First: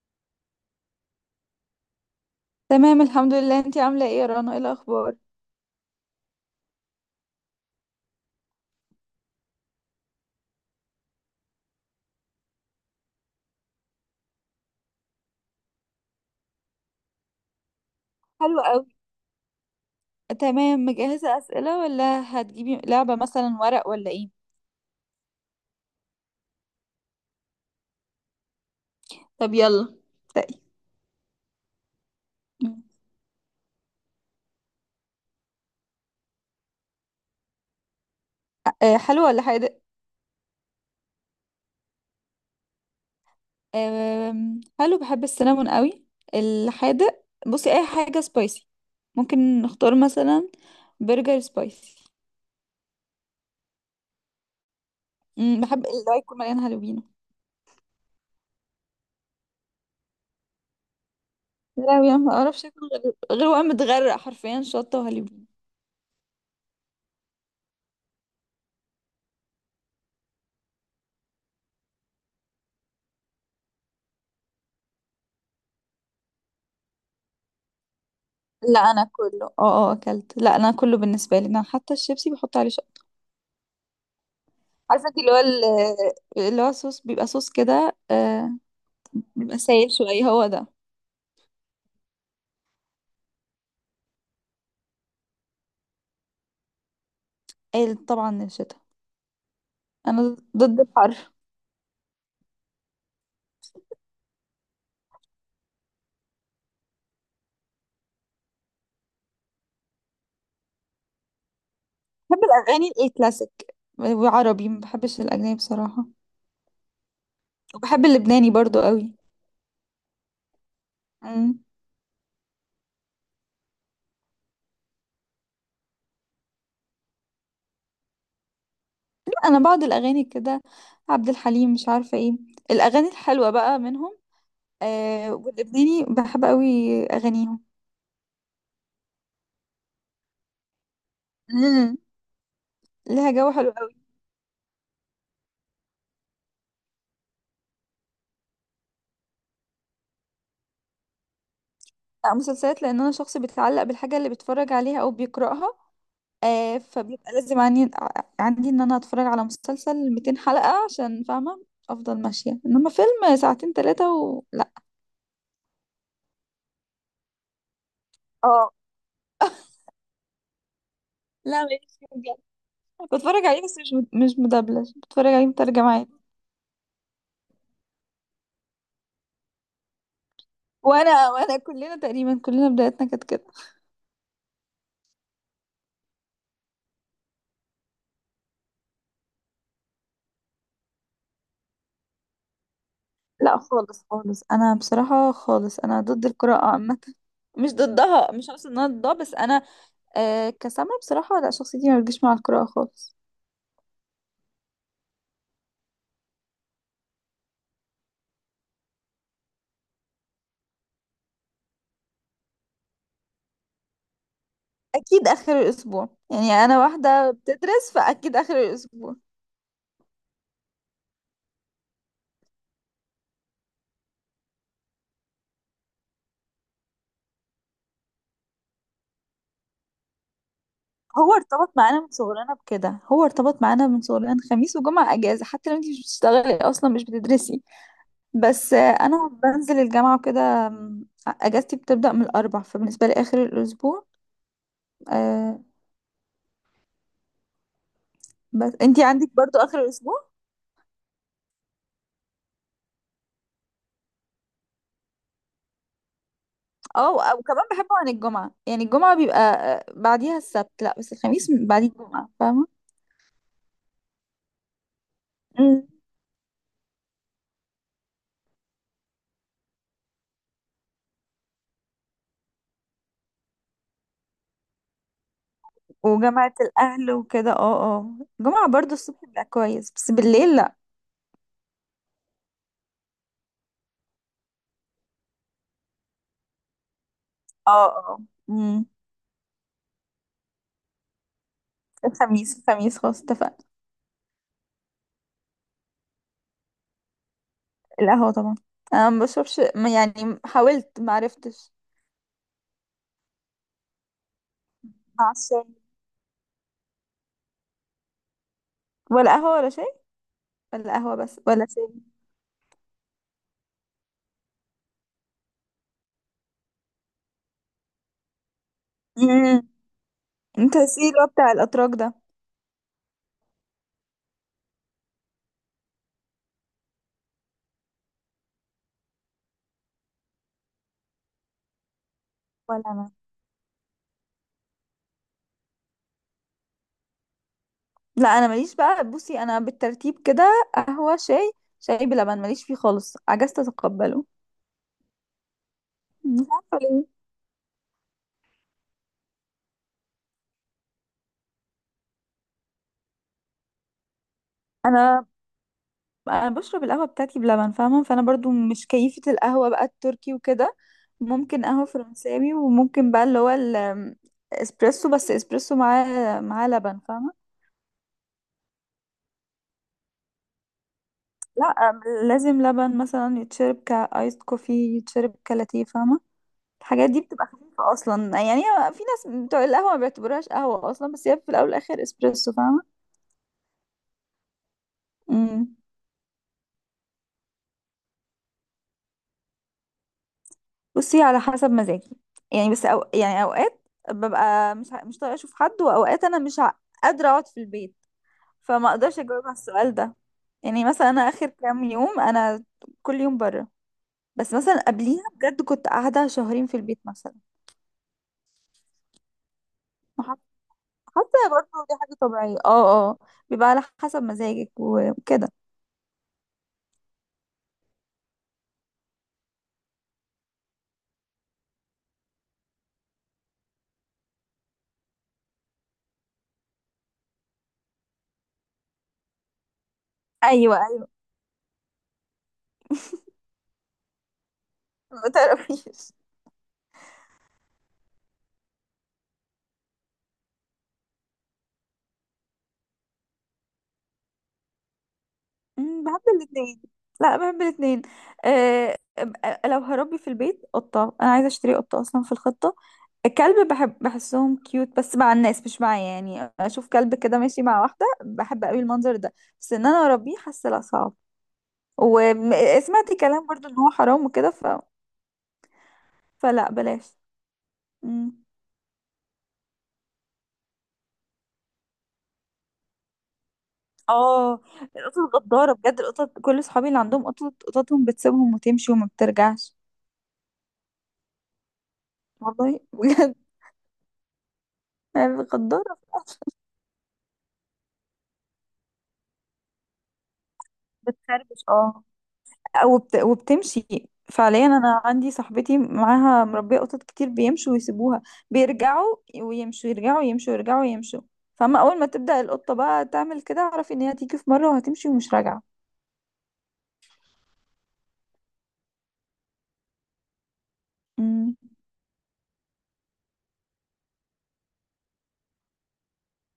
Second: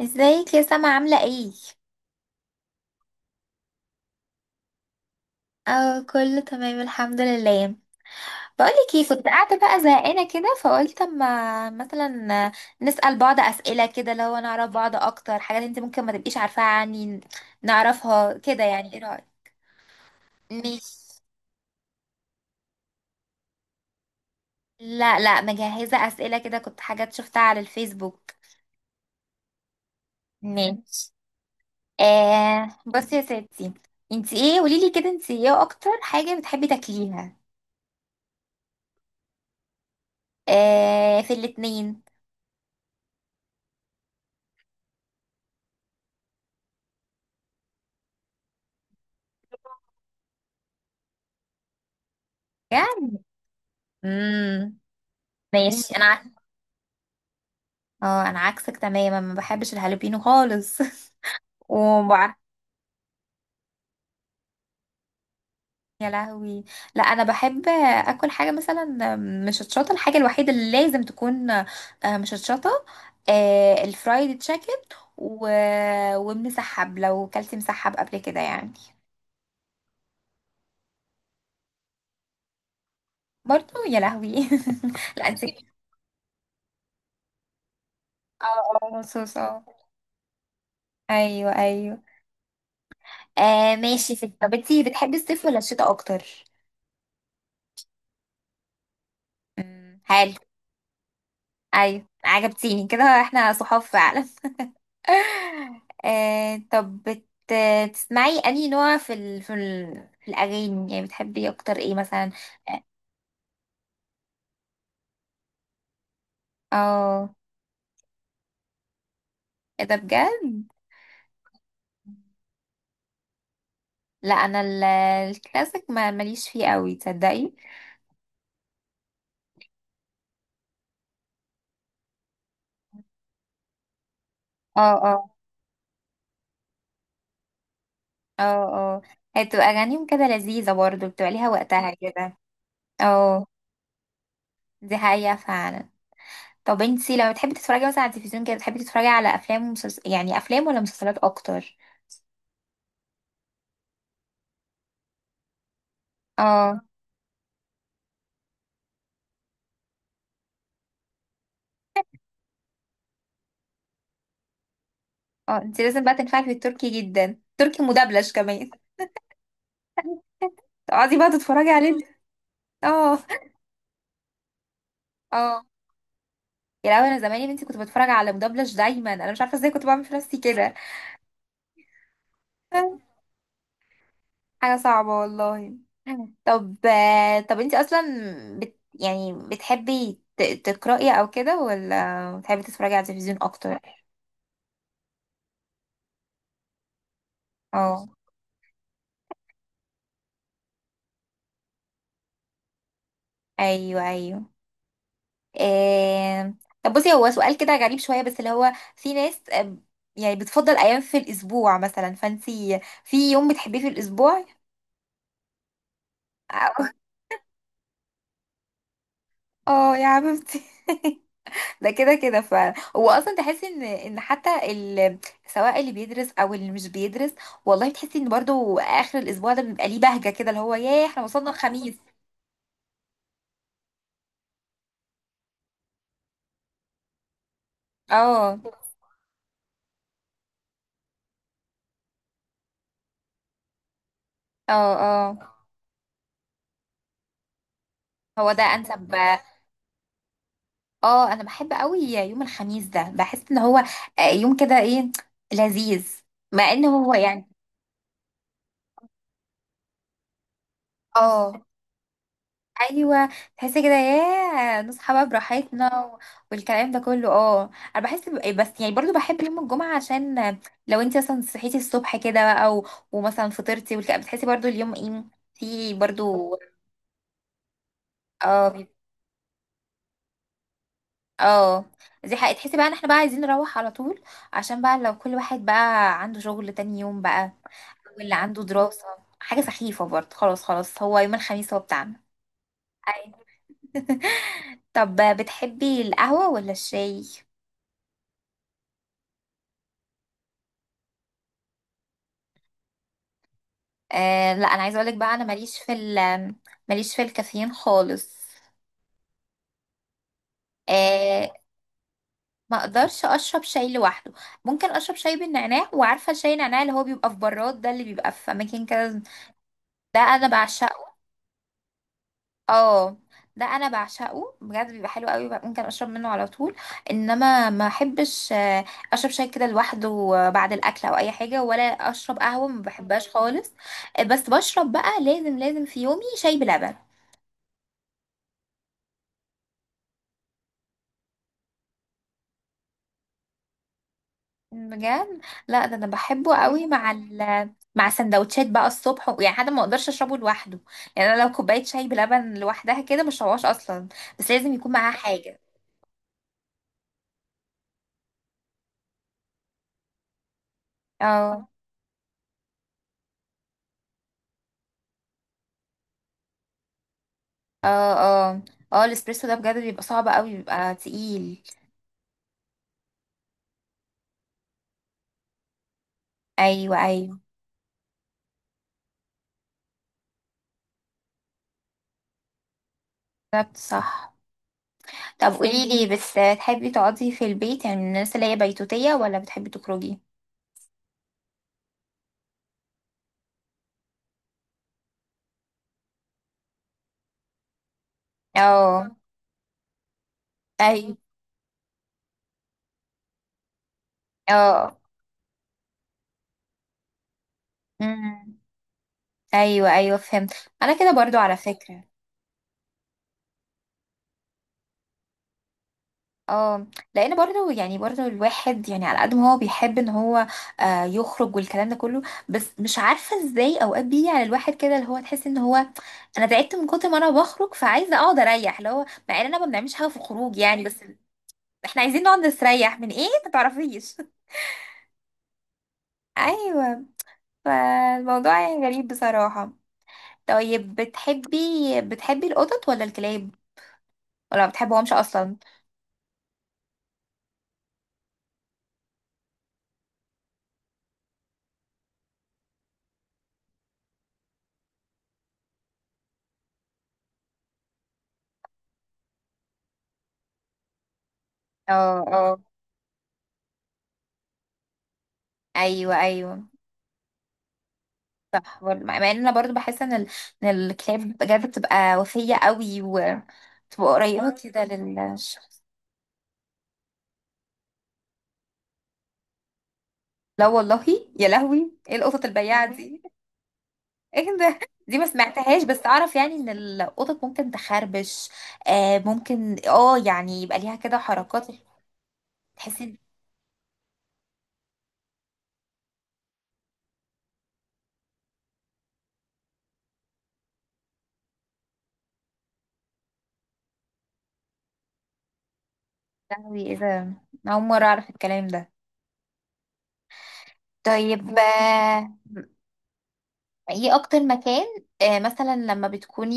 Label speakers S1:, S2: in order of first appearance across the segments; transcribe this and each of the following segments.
S1: ازيك يا سما عاملة ايه؟
S2: تمام، الحمد لله. انتي عاملة ايه يا رنا؟ ايه الأخبار؟
S1: اه، كله تمام الحمد لله. بقولك ايه، كنت قاعدة بقى زهقانة كده فقلت اما مثلا نسأل بعض اسئلة كده لو نعرف بعض اكتر، حاجات انت ممكن ما تبقيش عارفاها عني نعرفها
S2: حلو
S1: كده،
S2: قوي.
S1: يعني ايه رأيك؟
S2: تمام،
S1: ماشي.
S2: مجهزة أسئلة ولا هتجيبي لعبة مثلا ورق ولا ايه؟
S1: لا مجهزة اسئلة كده، كنت حاجات شفتها على الفيسبوك.
S2: طب يلا. طيب.
S1: ماشي. آه بصي يا ستي، انت ايه قوليلي كده، انت ايه اكتر حاجة بتحبي تاكليها؟
S2: أه، حلو ولا حادق؟
S1: آه، في الاتنين.
S2: حلو، بحب السينامون قوي. الحادق بصي، اي حاجة سبايسي. ممكن نختار مثلا برجر سبايسي.
S1: يعني امم
S2: بحب
S1: ماشي
S2: اللي هو يكون مليان هالوبينو.
S1: اه، انا عكسك تماما، ما بحبش الهالوبينو خالص.
S2: لا انا ما
S1: وبع...
S2: اعرفش اكل غير وانا متغرق حرفيا شطة وهالوبينو.
S1: يا لهوي. لا انا بحب اكل حاجه مثلا مشطشطه، الحاجه الوحيده اللي لازم تكون مشطشطه الفرايد تشيكن و... ومسحب، لو كلت مسحب قبل كده يعني.
S2: لا انا كله اكلت. لا انا كله بالنسبة لي، انا حتى الشيبسي بحط عليه.
S1: برضو يا لهوي.
S2: عارفه انت
S1: لا
S2: اللي هو
S1: انت اه.
S2: اللي هو صوص، بيبقى صوص كده،
S1: اه مصوص
S2: بيبقى
S1: اه.
S2: سايل شويه، هو ده.
S1: ايوه ايوه. آه ماشي ست، طب انتي بتحبي الصيف ولا الشتاء اكتر؟
S2: قال طبعا الشتاء.
S1: حلو.
S2: انا ضد الحر.
S1: ايوه عجبتيني كده، احنا صحاب فعلا. آه طب تسمعي انهي نوع في الاغاني يعني بتحبي اكتر ايه مثلا؟
S2: بحب الاغاني الكلاسيك وعربي، ما بحبش الاجنبي بصراحه.
S1: اه آه.
S2: وبحب اللبناني برضو قوي.
S1: ايه ده بجد؟
S2: مم.
S1: لا انا الكلاسيك ما ماليش فيه قوي تصدقي.
S2: انا بعض الاغاني كده، عبد الحليم، مش عارفه ايه، الاغاني الحلوه بقى منهم.
S1: اه اه.
S2: واللبناني بحب قوي اغانيهم.
S1: اه اه. هي بتبقى اغانيهم كده لذيذه برضو، بتبقى ليها وقتها
S2: مم.
S1: كده.
S2: ليها
S1: اه.
S2: جو حلو قوي.
S1: دي حقيقه فعلا. طب انتي لما بتحبي تتفرجي مثلا على التلفزيون كده، بتحبي تتفرجي على افلام يعني افلام ولا مسلسلات اكتر؟
S2: لا مسلسلات، لان انا شخص بيتعلق بالحاجه اللي بيتفرج عليها او بيقراها.
S1: اه.
S2: فبيبقى لازم عندي ان انا اتفرج على مسلسل 200 حلقة عشان فاهمة. افضل ماشية، انما فيلم ساعتين ثلاثة لا.
S1: اه انت لازم بقى تنفعي في التركي جدا، تركي مدبلج كمان.
S2: اه.
S1: تقعدي بقى
S2: لا
S1: تتفرجي
S2: ماليش
S1: عليه.
S2: فيه بجد.
S1: اه
S2: بتفرج عليه بس مش مدبلج، بتفرج عليه
S1: اه.
S2: مترجم عادي.
S1: يا لهوي انا زمان يا بنتي كنت بتفرج على مدبلج دايما، انا مش عارفه ازاي كنت بعمل في نفسي كده.
S2: وانا كلنا تقريبا، كلنا بدايتنا كانت كده.
S1: حاجه صعبه والله. طب طب انت اصلا يعني بتحبي تقراي او كده ولا بتحبي تتفرجي على التلفزيون
S2: لا
S1: اكتر؟
S2: خالص خالص، انا بصراحة خالص انا ضد القراءة عامة. مش
S1: اه.
S2: ضدها، مش قصدي ان انا ضدها، بس انا كسامة بصراحة، لا شخصيتي ما بتجيش مع القراءة خالص.
S1: ايوه ايوه. آه... طب بصي، هو سؤال كده غريب شوية بس اللي هو في ناس يعني بتفضل أيام في الأسبوع مثلا، فانتي في يوم بتحبيه في الأسبوع؟
S2: اكيد اخر الاسبوع يعني، انا
S1: اه
S2: واحده بتدرس فاكيد اخر الاسبوع.
S1: آه، يا حبيبتي. ده كده كده ف هو اصلا تحسي ان ان حتى سواء اللي بيدرس او اللي مش بيدرس، والله بتحسي ان برضو اخر الاسبوع ده بيبقى ليه بهجة كده، اللي هو ياه احنا وصلنا الخميس.
S2: هو ارتبط معانا من صغرنا، خميس وجمعه اجازه، حتى لو انت مش بتشتغلي اصلا مش بتدرسي.
S1: اه
S2: بس انا بنزل الجامعه وكده، اجازتي بتبدا من الاربع، فبالنسبه لي اخر الاسبوع.
S1: اه. اه
S2: آه
S1: هو ده
S2: بس انت
S1: انسب.
S2: عندك برضو اخر الاسبوع.
S1: اه انا بحب قوي يوم الخميس ده، بحس ان هو يوم كده ايه لذيذ، مع ان
S2: اه،
S1: هو يعني
S2: وكمان بحبه عن الجمعه، يعني الجمعه بيبقى بعديها السبت، لا بس الخميس
S1: اه.
S2: بعديه الجمعه، فاهمه.
S1: ايوه. تحسي كده ياه نصحى بقى براحتنا والكلام ده كله. اه انا بحس ب- إيه، بس يعني برضو بحب يوم الجمعه، عشان لو انت مثلا صحيتي الصبح كده او ومثلا فطرتي والكلام، بتحسي برضو اليوم ايه في
S2: وجامعة
S1: برضو.
S2: الأهل وكده. اه الجمعة
S1: اه
S2: برضو الصبح بيبقى كويس، بس بالليل لأ.
S1: اه. دي حقيقة، تحسي بقى ان احنا بقى عايزين نروح على طول عشان بقى لو كل واحد بقى عنده شغل تاني يوم بقى،
S2: اه، اه.
S1: واللي عنده
S2: امم.
S1: دراسة. حاجة سخيفة برضه. خلاص، هو يوم الخميس هو بتاعنا.
S2: الخميس الخميس خلاص،
S1: أيوة.
S2: اتفقنا.
S1: طب بتحبي القهوة ولا الشاي؟
S2: القهوة طبعا. أنا ما بشربش يعني حاولت ما عرفتش.
S1: آه لا أنا عايزة أقولك
S2: مع
S1: بقى أنا
S2: الشاي.
S1: ماليش في ال ماليش في الكافيين خالص.
S2: ولا قهوة ولا شاي، ولا قهوة بس
S1: آه،
S2: ولا شاي.
S1: ما أقدرش أشرب شاي لوحده. ممكن أشرب شاي بالنعناع، وعارفة شاي النعناع اللي هو بيبقى في براد ده اللي بيبقى في أماكن كده،
S2: امم.
S1: ده أنا
S2: انت السي
S1: بعشقه.
S2: اللي هو بتاع الأتراك ده.
S1: اه ده انا بعشقه بجد، بيبقى حلو قوي بقى، ممكن اشرب منه على طول. انما ما احبش اشرب شاي كده لوحده بعد الاكل او اي حاجه، ولا اشرب قهوه ما
S2: ولا أنا.
S1: بحبهاش خالص. بس بشرب بقى، لازم في يومي شاي بلبن.
S2: لا، أنا ماليش بقى، بصي أنا بالترتيب كده: قهوة، شاي. شاي بلبن ماليش فيه خالص، عجزت أتقبله.
S1: بجد، لا ده انا
S2: مش
S1: بحبه
S2: عارفة
S1: قوي
S2: ليه.
S1: مع ال مع سندوتشات بقى الصبح يعني، حتى ما اقدرش اشربه لوحده يعني. انا لو كوبايه شاي بلبن لوحدها كده مش هشربهاش اصلا، بس لازم يكون معاها
S2: أنا
S1: حاجه.
S2: انا بشرب القهوه بتاعتي بلبن فاهمه، فانا برضو مش كيفه القهوه بقى التركي وكده. ممكن
S1: اه
S2: قهوه فرنساوي، وممكن بقى اللي هو الاسبريسو، بس اسبريسو معاه لبن فاهمه.
S1: اه. اه اه. الاسبريسو ده بجد بيبقى صعب قوي، بيبقى تقيل.
S2: لا، لازم لبن مثلا، يتشرب كايس كوفي، يتشرب كلاتيه فاهمه.
S1: ايوه
S2: الحاجات دي
S1: ايوه.
S2: بتبقى خفيفه اصلا، يعني هي في ناس بتوع القهوه ما بيعتبروهاش قهوه اصلا، بس هي في الاول والاخر اسبريسو فاهمه.
S1: بالظبط صح. طب
S2: امم.
S1: قولي لي بس، تحبي تقعدي في البيت يعني من الناس اللي هي بيتوتية، ولا بتحبي تخرجي؟
S2: بصي على حسب مزاجي. يعني بس، أو يعني اوقات ببقى مش طايقه اشوف حد، واوقات انا مش ع- قادره اقعد في البيت. فما
S1: اه.
S2: اقدرش اجاوب على السؤال ده. يعني مثلا
S1: ايوه
S2: انا اخر كام يوم انا كل يوم بره، بس مثلا
S1: اه.
S2: قبليها بجد كنت قاعده شهرين في البيت مثلا.
S1: امم ايوه ايوه
S2: وح-
S1: فهمت. انا كده
S2: حاسه
S1: برضو على
S2: برضه دي
S1: فكرة.
S2: حاجه طبيعيه. اه، اه، بيبقى على حسب مزاجك وكده.
S1: اه. لان برضه يعني برضه الواحد يعني على قد ما هو بيحب ان هو يخرج والكلام ده كله، بس مش عارفه ازاي اوقات بيجي على الواحد كده اللي هو تحس ان هو، انا تعبت من كتر ما انا بخرج فعايزه اقعد اريح، اللي هو مع اننا ما بنعملش حاجه في الخروج
S2: ايوه،
S1: يعني، بس
S2: ايوه.
S1: احنا عايزين نقعد نستريح من ايه ما تعرفيش.
S2: ما تعرفيش.
S1: ايوه. فالموضوع يعني غريب بصراحه. طيب بتحبي، بتحبي القطط ولا الكلاب، ولا ما بتحبهمش اصلا؟
S2: بحب الاثنين. لا، بحب الاثنين. أه. لو هربي في البيت قطة، انا عايزه اشتري قطة اصلا في الخطة. الكلب بحب، بحسهم كيوت، بس مع الناس مش معايا، يعني اشوف كلب كده ماشي مع واحدة بحب قوي المنظر ده. بس ان انا اربيه، حاسه لا صعب.
S1: اه اه.
S2: وسمعت كلام برضو ان هو حرام وكده
S1: ايوه ايوه.
S2: فلا بلاش. مم.
S1: مع ان انا برضو بحس ان ان الكتاب بجد بتبقى وفية قوي وتبقى قريبة
S2: اه.
S1: كده
S2: القطط غدارة
S1: للشخص.
S2: بجد، القطط كل صحابي اللي عندهم قطط قططهم بتسيبهم وتمشي وما بترجعش.
S1: لا والله. يا لهوي ايه القطط
S2: والله
S1: البياعة دي.
S2: بجد.
S1: ايه ده، دي ما سمعتهاش،
S2: غدارة.
S1: بس اعرف يعني ان القطط ممكن تخربش. آه ممكن اه، يعني يبقى ليها كده
S2: بتخربش،
S1: حركات،
S2: اه.
S1: تحسي ان
S2: وبتمشي. فعليا انا عندي صاحبتي معاها مربيه قطط كتير، بيمشوا ويسيبوها. بيرجعوا ويمشوا، يرجعوا يمشوا، يرجعوا يمشوا. فاما اول ما تبدا القطه بقى تعمل كده، اعرفي ان هي هتيجي في مره وهتمشي ومش راجعه.
S1: يا لهوي ايه ده. أنا اول مرة اعرف الكلام ده.
S2: مم.
S1: طيب ايه اكتر مكان آه مثلا لما بتكوني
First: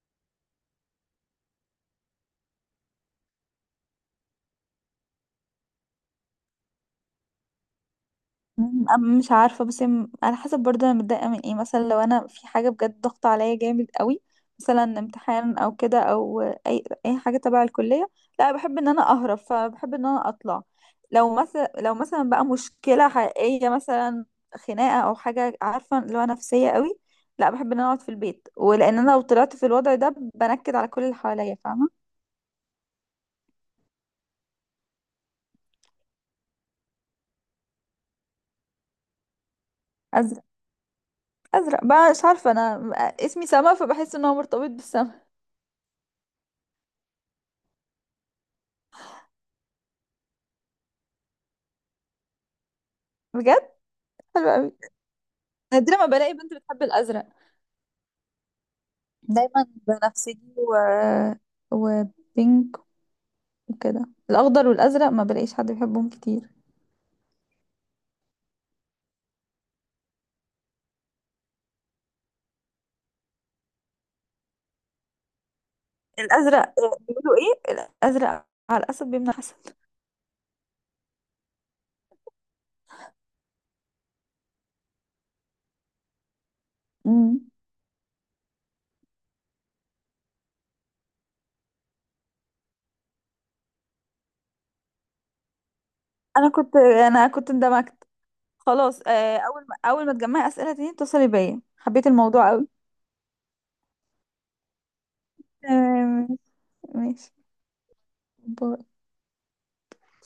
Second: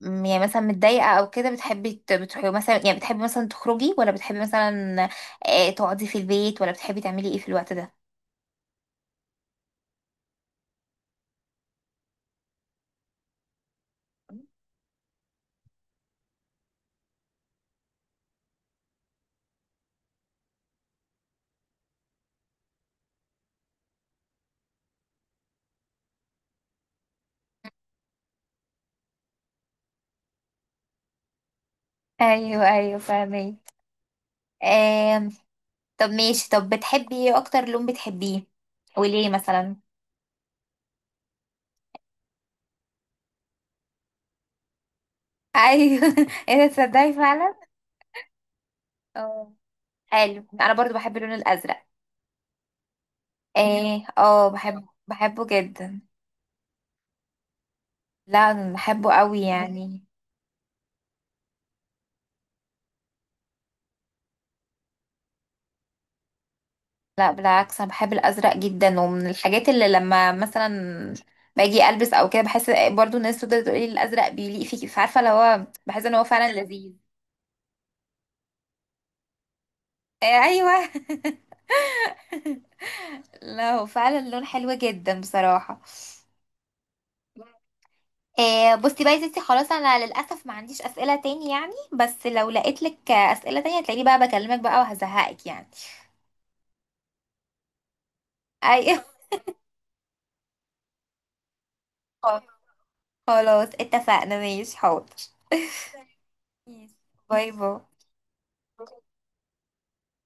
S1: يعني مثلا متضايقة او كده، بتحبي بتروحي مثلا، يعني بتحبي مثلا تخرجي ولا بتحبي مثلا تقعدي في البيت، ولا بتحبي تعملي ايه في الوقت ده؟
S2: مش عارفة بس على حسب برضه أنا متضايقة من ايه. مثلا لو أنا في حاجة بجد ضغط عليا جامد قوي، مثلا امتحان أو كده، أو أي حاجة تبع الكلية، لا بحب إن أنا أهرب، فبحب إن أنا أطلع. لو مثلا بقى مشكلة حقيقية مثلا، خناقة أو حاجة عارفة اللي هو نفسية قوي، لا بحب إن أنا أقعد في البيت، ولأن أنا لو طلعت في الوضع ده بنكد على كل اللي حواليا فاهمة.
S1: ايوه ايوه فاهمين. آم، طب ماشي، طب بتحبي ايه اكتر لون بتحبيه، وليه مثلا؟
S2: أزرق. أزرق بقى، مش عارفة أنا، اسمي سما فبحس إن هو مرتبط بالسما.
S1: ايوه. ايه ده تصدقي فعلا. اه حلو، انا برضو بحب اللون الازرق.
S2: بجد.
S1: اه اه،
S2: حلو قوي.
S1: بحب بحبه
S2: نادرا
S1: جدا.
S2: ما بلاقي بنت بتحب الازرق.
S1: لا انا بحبه قوي
S2: دايما
S1: يعني.
S2: بنفسجي وبينك وكده، الاخضر والازرق ما بلاقيش حد بيحبهم كتير.
S1: لا بالعكس انا بحب الازرق جدا، ومن الحاجات اللي لما مثلا باجي البس او كده بحس، برضو الناس تفضل تقول لي الازرق بيليق فيكي، فعارفه اللي هو بحس ان هو فعلا
S2: الازرق،
S1: لذيذ.
S2: بيقولوا ايه، الازرق على الاسد بيمنع الحسد.
S1: آه، ايوه. لا هو فعلا لون حلو جدا بصراحه.
S2: امم.
S1: بصي بقى يا ستي، خلاص انا للاسف ما عنديش اسئله تاني يعني، بس لو لقيت لك اسئله تانية هتلاقيني بقى بكلمك بقى وهزهقك يعني.
S2: انا كنت اندمجت. خلاص،
S1: ايوه.
S2: اول ما تجمعي اسئله تاني اتصلي بيا، حبيت الموضوع قوي.
S1: خلاص اتفقنا، ماشي حاضر.
S2: تمام. ماشي ماشي.
S1: باي باي.
S2: باي.